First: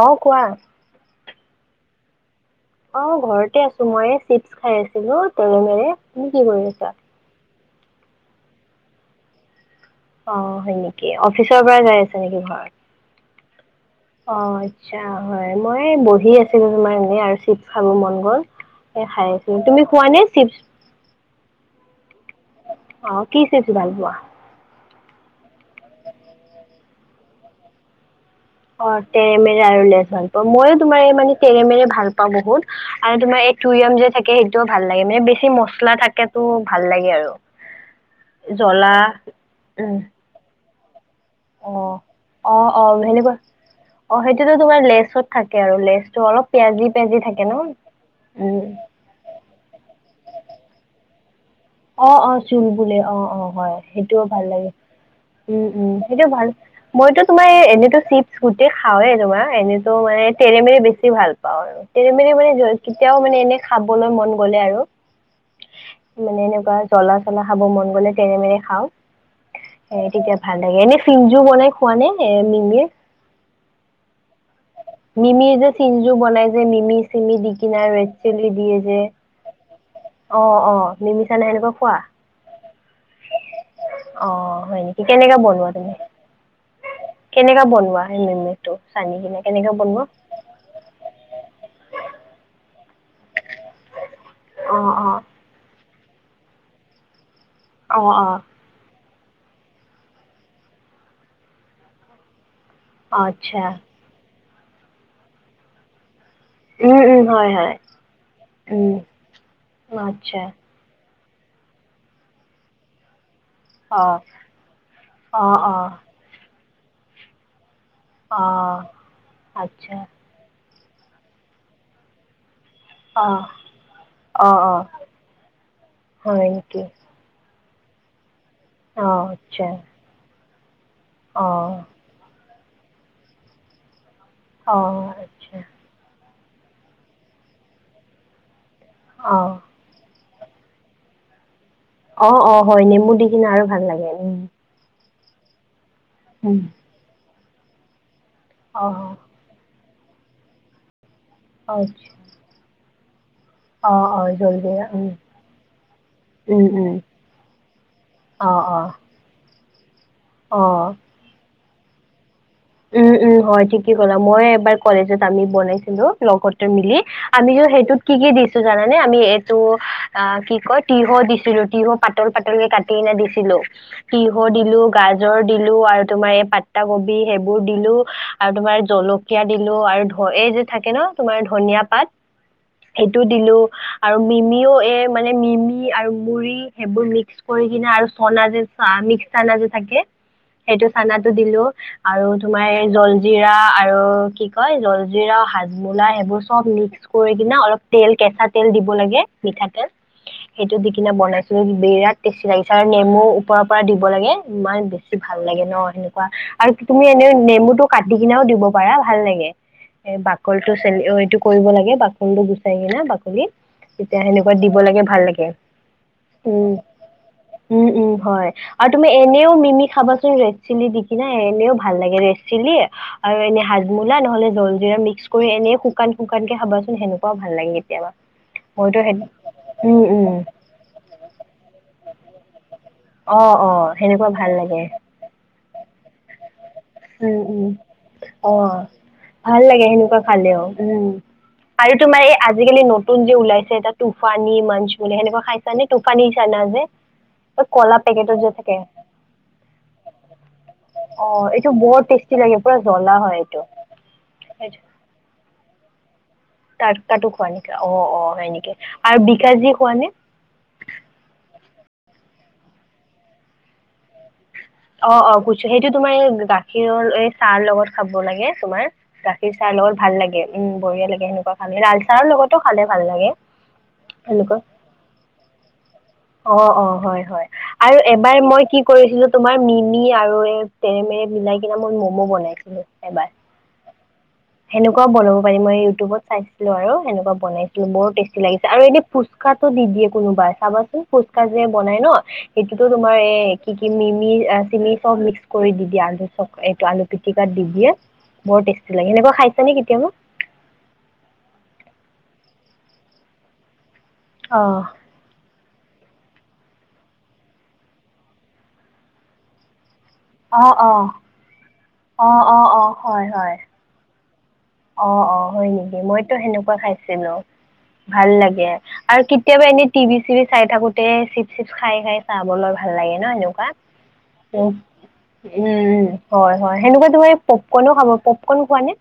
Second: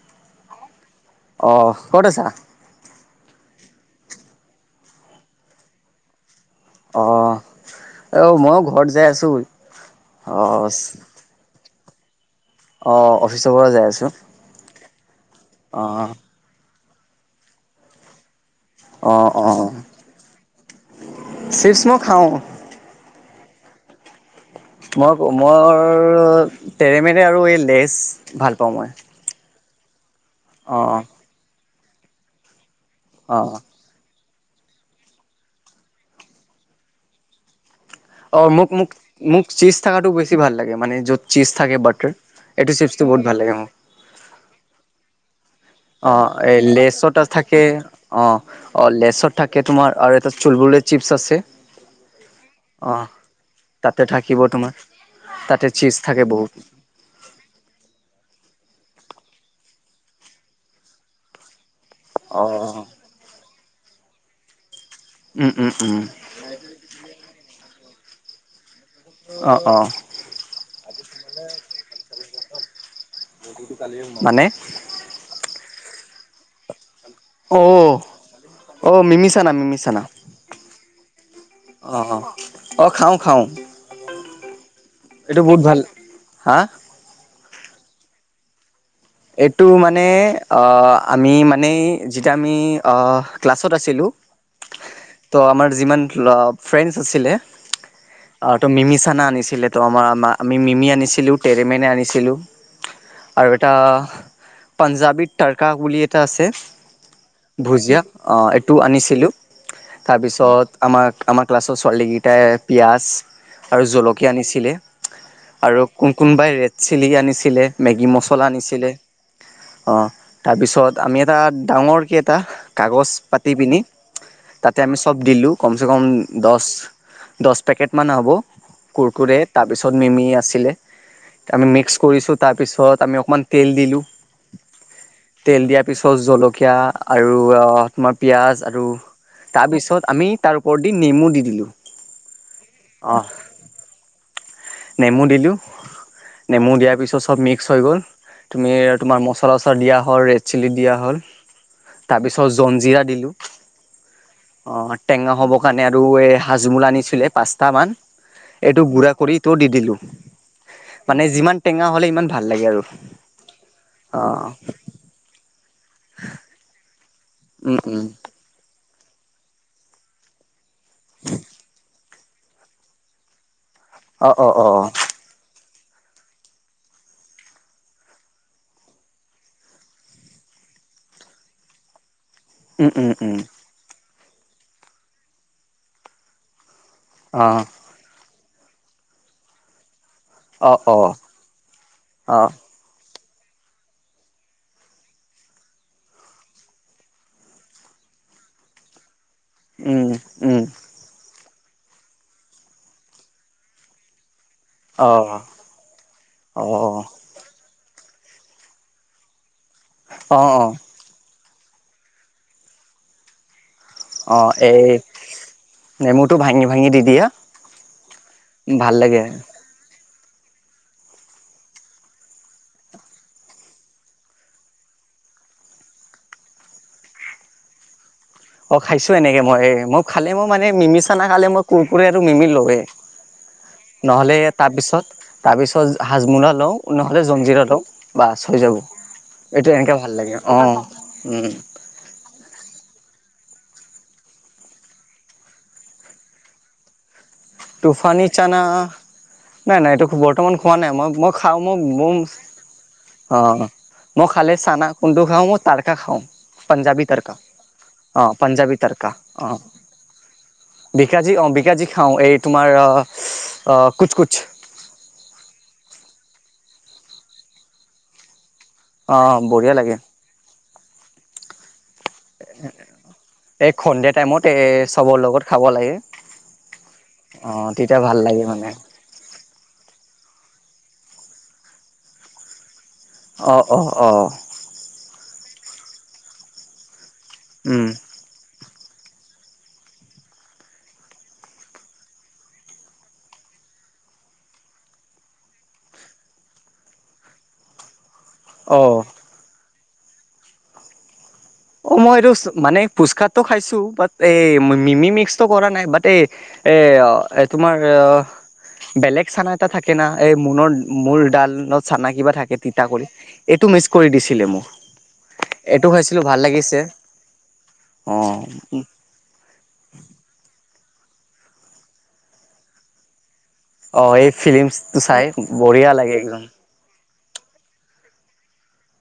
অ কোৱা। আহ ক'ত আছা? অ ঘৰতে আছো মই চিপছ খাই আছিলো তেলেনেৰে। তুমি কি কৰি আছা? অ', অ মইও ঘৰত যাই আছো। অ হয় নেকি? অফিচৰ পৰা যাই আছে নেকি ঘৰত? অফিছৰ পৰা যায় আছো অ আচ্ছা হয় মই অ', বহি আছিলো তোমাৰ এনে আৰু চিপ খাব মন গ'ল। এ খাই আ তুমি খোৱা নে চিপ- চিপ মই খাওঁ। অ কি চিপ ভাল পোৱা মই ক মোৰ তেৰেমেৰে আৰু এই লেজ ভাল পাওঁ মই। অ তেৰেমেৰে আৰু লেছ ভাল পোৱৱ মইয়ো অ', তোমাৰ এই মানে তেৰেমেৰে ভাল পাওঁ বহুত আৰু তোমাৰ এই অ'। টুইয়ম যে থাকে। সেইটোও ভাল লাগে মানে বেছি মচলা থাকেটো ভাল লাগে আৰু অ মোক মোক জ্বলা মোক চীজ উম থকাটো বেছি ভাল লাগে মানে যত। চিজ অ থাকে বাটাৰ অ এইটো অ চিপছটো বহুত সেনেকুৱা ভাল লাগে মোৰ অ সেইটোতো তোমাৰ লেচত থাকে আৰু অ লেচটো অলপ এই পিয়াজি পিয়াজি লেচটা ন থাকে অ উম অ লেচত থাকে তোমাৰ আৰু এটা চুলবুলে চিপ- চাছে অ অ চুলবোলে অ অ হয় তাতে সেইটোও থাকিব ভাল লাগে। তোমাৰ উম তাতে চীজ উম থাকে সেইটোও ভাল বহুত। মইতো তোমাৰ এনেতো চিপ গোটে খাওৱে তোমাৰ এনেত মানে তেৰেমেৰে বেছি ভাল পাওঁ আৰু তেৰেমেৰে মানে অ', কেতিয়াও মানে এনে খাবলৈ মন গলে আৰু- উম! উম! উম! জ্বলাচলা খাব মন গ'লে তেৰেমেৰে খাওঁ। অ', অ', এ তেতিয়া ভাল লাগে এনে চিমজু বনাই খোৱা নে এ মিমিৰ। মানে- চিমজু বনাই যে মিমি। চেনি দি কিনাই অ', ৰেড চিলি দিয়ে যে অ', অ অ। নিমিচানে সেনেকুৱা খোৱা অ অ অ খাওঁ খাওঁ। অ হয় নেকি? কেনেকাে এইটো বহুত বনোৱা ভাল। তুমি হা কেনেকা বনোৱা সেই মেমিটো- এইটো মানে আহ আমি মানে যিটিয়া আমি আহ। ক্লাছত আছিলোঁ অ অ ত' আমাৰ যিমান ফ্ৰেণ্ডছ আছিলে অ ত মিমি- খানা আনিছিলে তো আমাৰ আমি মিমি আনিছিলো তেটৰেমেনে আনিছিলো। আচ্ছা। পাঞ্জাবী তাৰকা বুলি এটা আছে। উম উম হয় হয় ভুজিয়া এইটো উম আনিছিলোঁ আচ্ছা তাৰপিছত আমাক- আমাৰ ক্লাছৰ ছোৱালী কিটাই পিয়াজ- আৰু অ জলকীয়া আনিছিলে অ অ আৰু ক কোনবাই ৰেড চিলি আনিছিলে। মেগী, অ মছলা আনিছিলে আচ্ছা অঁ তাৰপিছত আমি এটা ডাঙৰকে এটা কাগজ অ পাতি পিনি অ অ তাতে আমি চব দিলোঁ কমচে কম হয় দছ নেকি দ- পেকেট মান হ'ব অ কুৰকুৰে আচ্ছা তাৰপিছত মিমি আছিলে অ আমি মিক্স কৰিছো। তাৰ পিছত আমি অকমান তেল দিলো অ আচ্ছা তেল দিয়াৰ পিছত জল- কীয়া আৰু তোমাৰ পিয়াঁজ আৰু অ তাৰপিছত আমি- তাৰ ওপৰত দি নেমু দি দিলোঁ। অ অ হয় নেমু অ' দি কিনে আৰু ভাল লাগে উ- নেমু দিলোঁ নেমু দিয়াৰ পিছত চব মিক্স হৈ গ'ল। তুমি অ তোমাৰ মছলা চছলা দিয়া হ'ল ৰেড চিলি দিয়া হ'ল আচ্ছা তাৰ পিছত জঞ্জিৰা অ অ অ জলজিৰা উম টেঙা হ'ব কাৰণে আৰু এই উম উম হাজমোলা আনিছিলে পাঁচটা মান- অ', এইটো অ', গুড়া কৰি টো দি দিলোঁ অ', মানে যিমান টেঙা হলে ইমান- ভাল লাগে আৰু উম উম হয় ঠিকেই ক'লা মই অঁ এবাৰ কলেজত আমি বনাইছিলোঁ লগতে মিলি। আমি উম সেইটোত উম কি কি দিছোঁ জানানে আমি এইটো অ কি কয় তিয়হ দিছিলো তিয়হ -। পাতল পাতলক কাটিনে দিছিলো অঁ তিয়হ অঁ অঁ অঁ দিলোঁ গাজৰ দিলোঁ -। আৰু তোমাৰ এই পাতা কবি সেইবোৰ-। বোৰ দিলোঁ আৰু তোমাৰ জলকীয়া দিলোঁ আৰু ধ এই যে থাকে ন তোমাৰ ধনিয়া পাত- উম সেইটো দিলো আৰু মিমিও এই মানে মিমি আৰু মুৰি- সেইবোৰ মিক্স কৰি কিনে আৰু চনা যে চ মিক্স চানা যে থাকে- উম সেইটো উম অঁ অঁ চানাটো দিলো আৰু অঁ অঁ তোমাৰ- লিৰা আৰু কি কয় ললজিৰা হাজমোলা সেইবোৰ চব মিক্স কৰি কি অলপ- তেল কেঁচা তেল দিব লাগে মিঠাতেল উম উম সেইটো দি কিনে বনাই- বিৰাট টেষ্টি লাগিছে আৰু নেমু ওপৰৰ পৰা দিব লাগে। ইমান বেছি অঁ ভাল লাগে ন সেনেকুৱা আৰু অঁ তুমি এনে নেমুটো- কাটি কিনেও দিব পাৰা ভাল লাগে, এ অঁ বাকল অঁ টো চেল এইটো- কৰিব লাগে বাকনটো গুচাই কিনে বাকলি তেতিয়া অঁ সেনেকুৱা দিব এই লাগে ভাল লাগে- নেমুটো ভাঙি উম ভাঙি দি দিয়া উম উম হয় আৰু ভাল তুমি লাগে এনেও মিমি খাব- ৰেড চিলি দি কেনে- এনেও ভাল লাগে ৰেড চিলি আৰু এনে হাজ মোলা নহলে জলজীৰা মিক্স কৰি এনে শুকান শুকান- শুকানকে খাবচোন কেনেকুৱা ভাল লাগে কেতিয়াবা। অ মইতো খাইছোঁ সেই এনেকে মই এ মই উম উম খালে মই মানে মিমি ছানা খালে মই কোৰকুৰেটো মিমি লৱে- অ অ সেনেকুৱা নহ'লে ভাল লাগে তাৰপিছত তাৰ পিছত হাজমোলা লওঁ- নহ'লে উম জলজিৰা উম লওঁ বাচ অ হৈ যাব- ভাল এইটো লাগে এনেকে ভাল সেনেকুৱা অ খালেও উম আৰু তোমাৰ এই আজিকালি নতু-। নতুন যে ওলাইছে টুফানী মাছ বুলি সেনেকুৱা খাইছা নে টুফানী চানা যে-। এই কলা টোফানী পেকেটত যে চানা থাকে নাই নাই এইটো বৰ্তমান খোৱা নাই মই অ মই খাওঁ-। এইটো বৰ টেষ্টি লাগে পুৰা জ্বলা হয় অ এইটো মই খালে চানা কুটোু খাওঁ মই তাৰকা খাওঁ-। পঞ্জাবী তাটকাটো তাৰকা খোৱা নেকি? অ' অ' অঁ হয় নেকি? পঞ্জাবী তাৰকা আৰু অঁ-। বিকাজী খোৱা নে? বিকাজী অ বিকাজী খাওঁ এই তোমাৰ কুচ কুচ-। অ অ বুজিছোঁ সেইটো তোমাৰ গাখীৰৰ এই চাহ লগত খাব লাগে-। তুমাৰ অ গাখীৰ চাৰ বঢ়িয়া লগত ভাল লাগে উম বঢিয়া লাগে সেনেকুৱা খামে ল-। এই সন্ধিয়া টাইমত এ সেনেকুৱা। চবৰ লগত খাব লাগে-। অ অ হয় হয় অ আৰু তেতিয়া ভাল এবাৰ লাগে মই মানে কি কৰিছিলোঁ তোমাৰ মিমি-। আৰু এ তেৰেমেৰে মিলাই কিনে মই ম'ম' বনাইছিলোঁ -। অ অ অ-। সেনেকুৱা বনাব পাৰি মই ইউটিউবত চাইছিলোঁ আৰু সেনেকুৱা বনাইছিলোঁ উম বৰ টেষ্টি লাগিছিল-। আৰু এনে ফুচকাটো দি দিয়ে কোনোবাই চাবাচোন ফুচকা যে বনাই ন সেইটোতো তোমাৰ এ-। কি কি মিমি চিমি চব মিক্স কৰি দি দিয়ে আলু চ এইটো আলু পিটিকাত দি দিয়ে-। বৰ অ টেষ্টি লাগে এনেকুৱা খাইছে নে কেতিয়াবা? অ মই এইটো মানে ফুচকাাতটো খাইছোঁ বাত এই অ', মিমি মিক্সটো কৰা নাই-। বাত এই এ তোমাৰ বেলেগ চানা এটা থাকে-। থাকেনা এই মোনৰ অ', অ', মোৰ ডালত চানা কিবা অ', থাকে অ', তিতা অ', কৰি হয়, হয়। এইটো মিক্স কৰি দিছিলে মোক-। অ অ হয় এইটো নেকি খাইছিলোঁ মই-। অ ভাল তেনেকুৱা লাগিছে খাইছে ন অ ভাল লাগে আৰু কেতিয়াবা এনেই টিভি চিভি চাই-। থাকোতে চিপ চিপ খাই খাই চাবলৈ ভাল লাগে নহয় অ এই জানোঁ? ফিলিমছটো চাই বঢ়িয়া উম লাগে একদম হয় হয় সেনেকুৱা তোমাৰ-। পপকৰ্ণো খাব পপকৰ্ণ খোৱা নে?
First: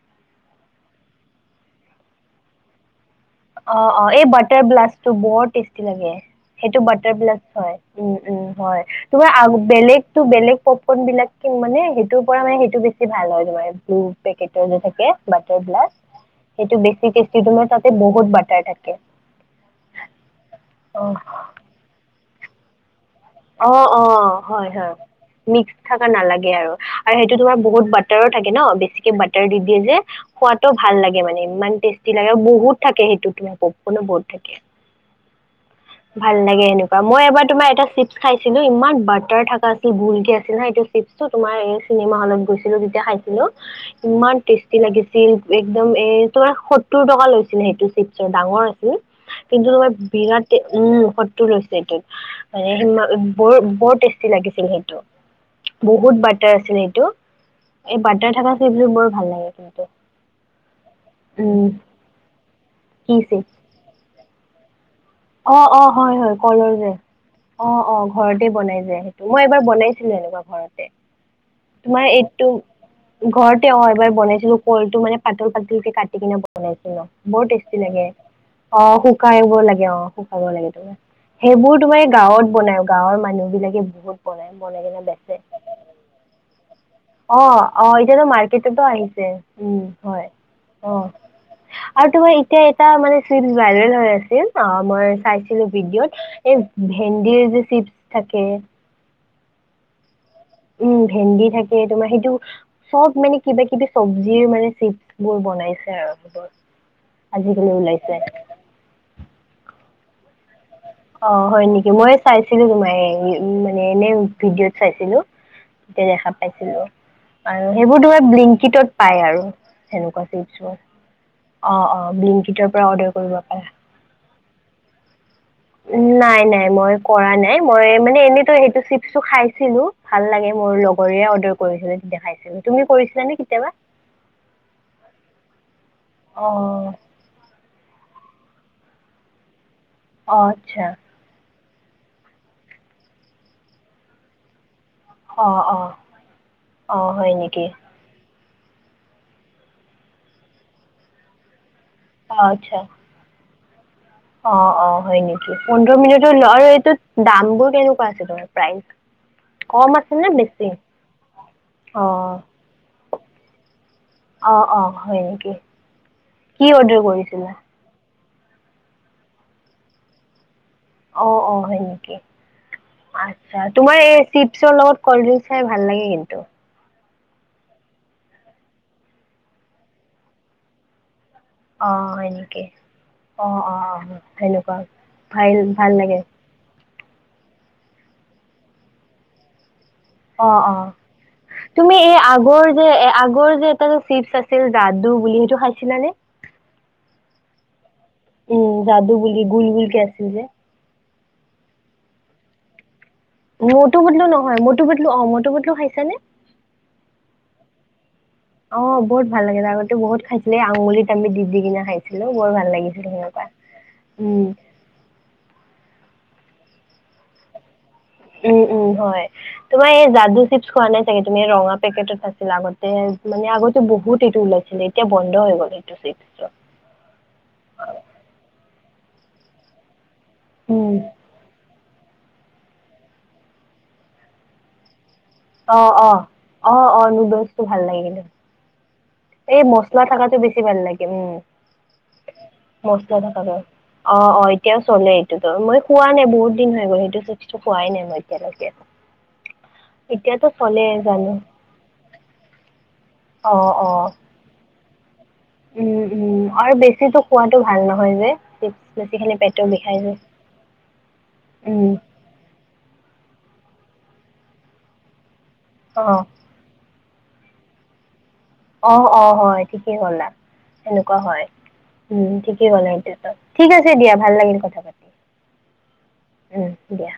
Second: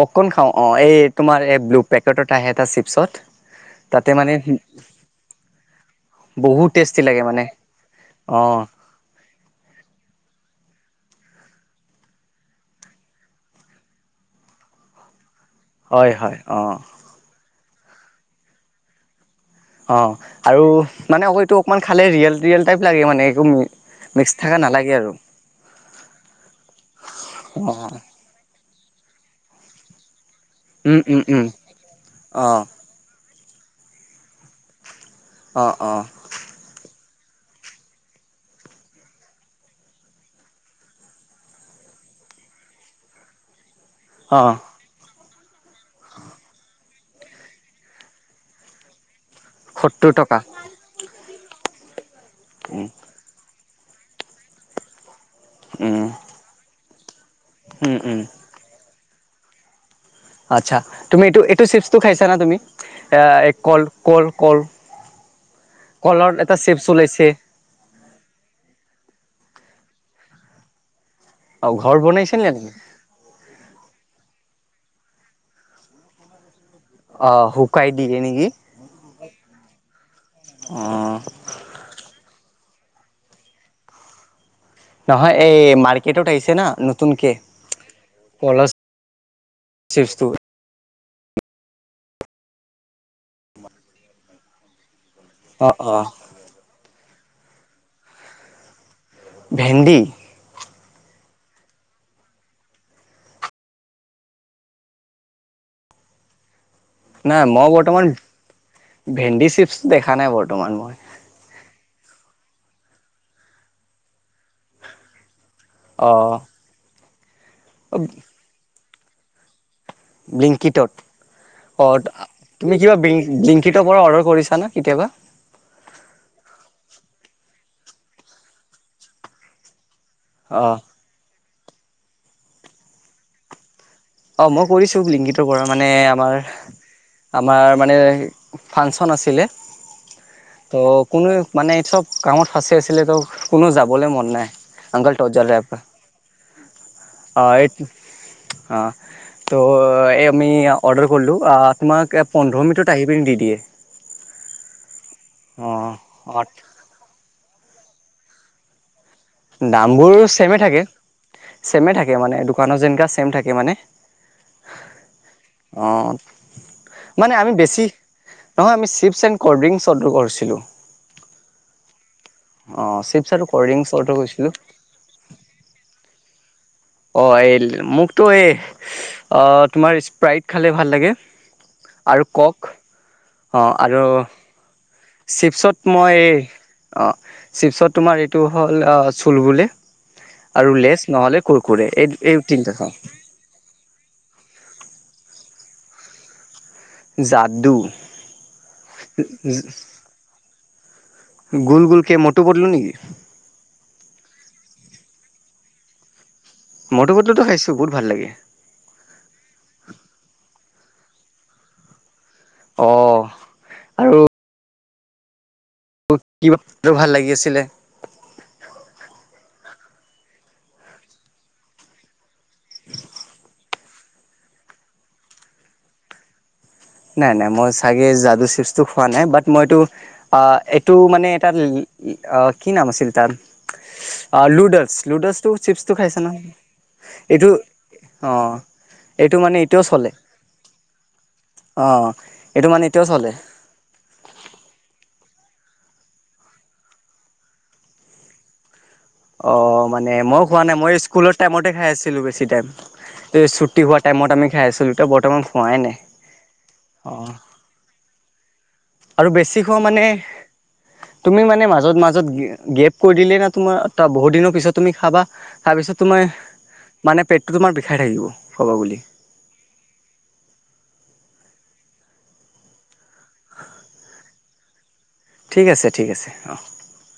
পককন খাওঁ অ এই তোমাৰ এই ব্লু পেকেটত আহে এটা চিপছত-। অ অ তাতে এই মানে বাটাৰ ব্লাষ্টটো বৰ টেষ্টি লাগে-। বহুত সেইটো টেষ্টি বাটাৰ লাগে ব্লা মানে হয় উম উম অঁ হয় তোমাৰ বেলেগো বেলেগ-। ন বিলাক কি মানে সেইটোৰ পৰা মানে সেইটো বেছি ভাল হয়ে ব্লু পেকেটৰ যে থাকে-। বাটাৰ বিলাক হয় হয় অঁ সেইটো বেছি টেষ্টি তাতে বহুত বাটাৰ থাকে। অ আৰু অ', মানে অক এইটো অকমান খালে ৰিয়েল ৰিয়েল টাইপ লাগে মানে একো অ অ মিক্স থকা হয় নালাগে হয় আৰু মিক্স থকা নালাগে আৰু সেইটো তোমাৰ বহুত অঁ বাটাৰো থাকে ন বেছি বাটাৰ দি দিয়ে যে খোৱাটো ভাল উম উম লাগে উম মানে ইমান টেষ্টি লাগে আৰু অঁ বহুত থাকে সেইটো তোম পপকৰ্ণও বহুত থাকে। অঁ অঁ ভাল লাগে এনেকুৱা। মই এবাৰ তোমাৰ এটা চিপছ খাইছিলো ইমান বাটাৰ থাকা আছিল গোল কে আছিল না এইটো চিপছটো তোমাৰ। চিনেমা হলত গৈছিলো যেতিয়া খাইছিলো ইমান অঁ টেষ্টি লাগিছিল। চিল একদম এ তোমাৰ সত্তৰ টকা লৈছিলে সেইটো চিপছৰ ডাঙৰ আছিল। কিন্তু তোমাৰ সত্তৰ টকা বিৰাট উম শত্ৰু লৈছে এইটোত উম মানে বৰ। বৰ টেষ্টি লাগিছিল সেইটো উম বহুত বাটাৰ আছিল সেইটো। উম এই উম বাৰ্টাৰ থাকা ফীলটো বৰ ভাল লাগে কিন্তু। আচ্ছা তুমি এইটো এইটো উম চিপছটো খাইছা না তুমি কি চিপছ এ কল কল কল। অ অ হয় হয় এটা কলৰ চিপছ যে ওলাইছে অ অ ঘৰতে বনাই যে। মই এবাৰ বনাইছিলো এনেকুৱা ঘৰতে। অঁ ঘৰ তোমাৰ বনাইছে নে এইটো নেকি ঘৰতে অ এবাৰ বনাইছিলো। কলটো মানে পাতল পাতলকে কাটি কিনে। বনাইছো ন বৰ অঁ টেষ্টি শুকাই লাগে দিয়ে নেকি অ শুকাইব লাগে অ। শুকাব অঁ সেইবোৰ তোমাৰ গাঁৱত বনাই গাঁৱৰ মানুহ বিলাকে বহুত বনাই। কিনে নহয় বেচে এই মাৰ্কেটত আহিছে না নতুন। অ অ এতিয়াতো মাৰ্কেটতো আহিছে উম হয় চিপছটো অ। আৰু তোমাৰ এতিয়া এটা চিপছ ভাইৰেল হৈ আছিল। অ চাইছিলো অ ভিডিঅ'ত এই ভেন্দিৰ যে চিপছ থাকে [unintelligible] ভেন্দি উম ভেন্দি থাকে তোমাৰ সেইটো চব মানে কিবা কিবি চব্জিৰ মানে চিপছ বোৰ বনাই বনাইছে সেইবোৰ নাই মই আজিকালি বৰ্তমান ওলাইছে। ভেন্দী চিপছ দেখা নাই বৰ্ত অ হয় নেকি মই চাইছিলো তোমাৰ মানে এনে ভিডিঅ'ত চাইছিলো তেতিয়া অ দেখা পাইছিলো আৰু সেইবোৰ তোমাৰ ব্লিংকটত পায় আৰু সেনেকুৱা চিপছবোৰ ব্লিংকিটত অ অ ব্লিংকিটৰ তুমি পৰা কিবা অৰ্ডাৰ কৰিব পাৰা ব্লিংকিটৰ পৰা অৰ্ডাৰ কৰিছা না কেতিয়াবা নাই নাই মই কৰা নাই মই মানে এনেইতো সেইটো চিপছো খাইছিলো ভাল লাগে অ মোৰ লগৰ অৰ্ডাৰ কৰিছিলে তেতিয়া খাইছিলো তুমি কৰিছিলা নে কেতিয়াবা [unintelligible] অ মই কৰিছো ব্লিংকিতৰ পৰা মানে আমাৰ অ' আমাৰ মানে ফাংচন আছিলে অ' ত' আচ্ছা। কোনোৱে মানে এই চব কামত ফাঁচি আছিলে ত কোনো যাবলৈ মন নাই অংকল টজ জল অঁ ৰাহা অঁ অঁ হয় নেকি হে আপকা অ তো এই আমি অৰ্ডাৰ কৰিলোঁ তোমাক পোন্ধৰ মিনিত আহি পিনি দি দিয়ে অ অ হয় নেকি অ পোন্ধৰ মিনিটৰ অ ল আৰু এইটোত দাম বোৰ কেনেকুৱা আছে তোমাৰ প্ৰাইচ কম দামবোৰ আছেনে ছেমে বেছি থাকে ছেমে থাকে অঁ মানে দোকানত যেনো ছেম থাকে মানে অঁ অঁ হয় নেকি অ কি অৰ্ডাৰ মানে কৰিছিলা আমি বেছি নহয় আমি chips and cold drinks order কৰিছিলো অ অ হয় নেকি চিপছ আৰু আচ্ছা কল্ড ড্ৰিংকছ তোমাৰ অৰ্ডাৰ এই কৰিছিলোঁ চিপছৰ লগত কল্ড ড্ৰিংক খাই ভাল লাগে কিন্তু অ এই মোকতো এই তোমাৰ স্প্ৰাইট খালে ভাল লাগে অ আৰু হয় কক নেকি অ অ সেনেকুৱা ভাল চিপছত ভাল মই লাগে অঁ চিপছত তোমাৰ এইটো হ'ল চুলবলে অঁ আৰু অঁ লেছ, নহ'লে কুৰকুৰে তুমি এই আগৰ তিনিটা যে খাওঁ এ আগৰ যে এটা যে চিপছ আছিল দাদু বুলি খাইছিলা নে? যাদু উম যাদু বুলি গুল গুল কে আছিল যে। গোল গোল ক মটো -পটলো নেকি? মটো- পটলু নহয় মটো পটলু অ মটো পটলু খাইছা নে? মটু পটলুটো খাইছো বহুত ভাল লাগে অ বহুত ভাল লাগে ত আগতে বহুত খাইছ আঙুলিত আমি দি দি কিনা খাইছিলো বৰ ভাল লাগিছিল অ সেনেকুৱা উম। ক ভাল লাগি আছিলে উম উম হয়। তোমাৰ এই যাদু চিপছ খোৱা নাই চাগে তুমি ৰঙা পেকেটত আছিলা আগতে মানে আগতেো বহুত এইটোওল এতিয়া বন্ধ হৈ গ'ল স। নাই নাই মই চাগে যাদু চিপছটো খোৱা নাই বাট মইতটো অ এইটো উম মানে এটা কি নাম আছিল তাৰ লু'ডেলছ। লুডেলছটো অ চিপছটো অ খাইছে নহ অ অ এইটো নুডলছটো ভাল লাগে কিন্তু অ এইটো মানে এই এতিয়াও মচলা চলে থাকাটো বেছি ভাল লাগে উম অ এইটো মানে এতিয়াও মচলা চলে থকা বাৰ অ অ এতিয়াও চলে। মই খোৱা নাই বহুত দিন হৈ গ'ল সেইটো চিফচটো খোৱাই নাই মই এতিয়ালৈকে। অ মানে মই এতিয়াতো খোৱা নাই চলে মই জানো স্কুলত টাইমতে খাই আছিলো বেছি টাইম অ', ছুটি হোৱা অ'। টাইত আম খাই আছিলো বৰ উম উম আৰু বেছিত খোৱাতটো ভাল নহয় যে আৰু খালে বেছি পেটটো খোৱা বিষাই মানে যে। তুমি মানে উম, মাজত মাজত গেপ কৰি দিলে ন তোমাৰ বহুত দিনৰ পিছত তুমি খাবা খাৰ পিছত অ', তুমাৰ মানে পেটটো তোমাৰ বিষাই থাকিব। ক'ব গ'লে অ অ হয় ঠিকেই ক'লা সেনেকুৱা হয়। উম ঠিকেই গ'লা এতিয়াতো ঠিক আছে দিয়া ভাল লাগিল কথা পাতি। ঠিক আছে ঠিক আছে অঁ। উম, দিয়া।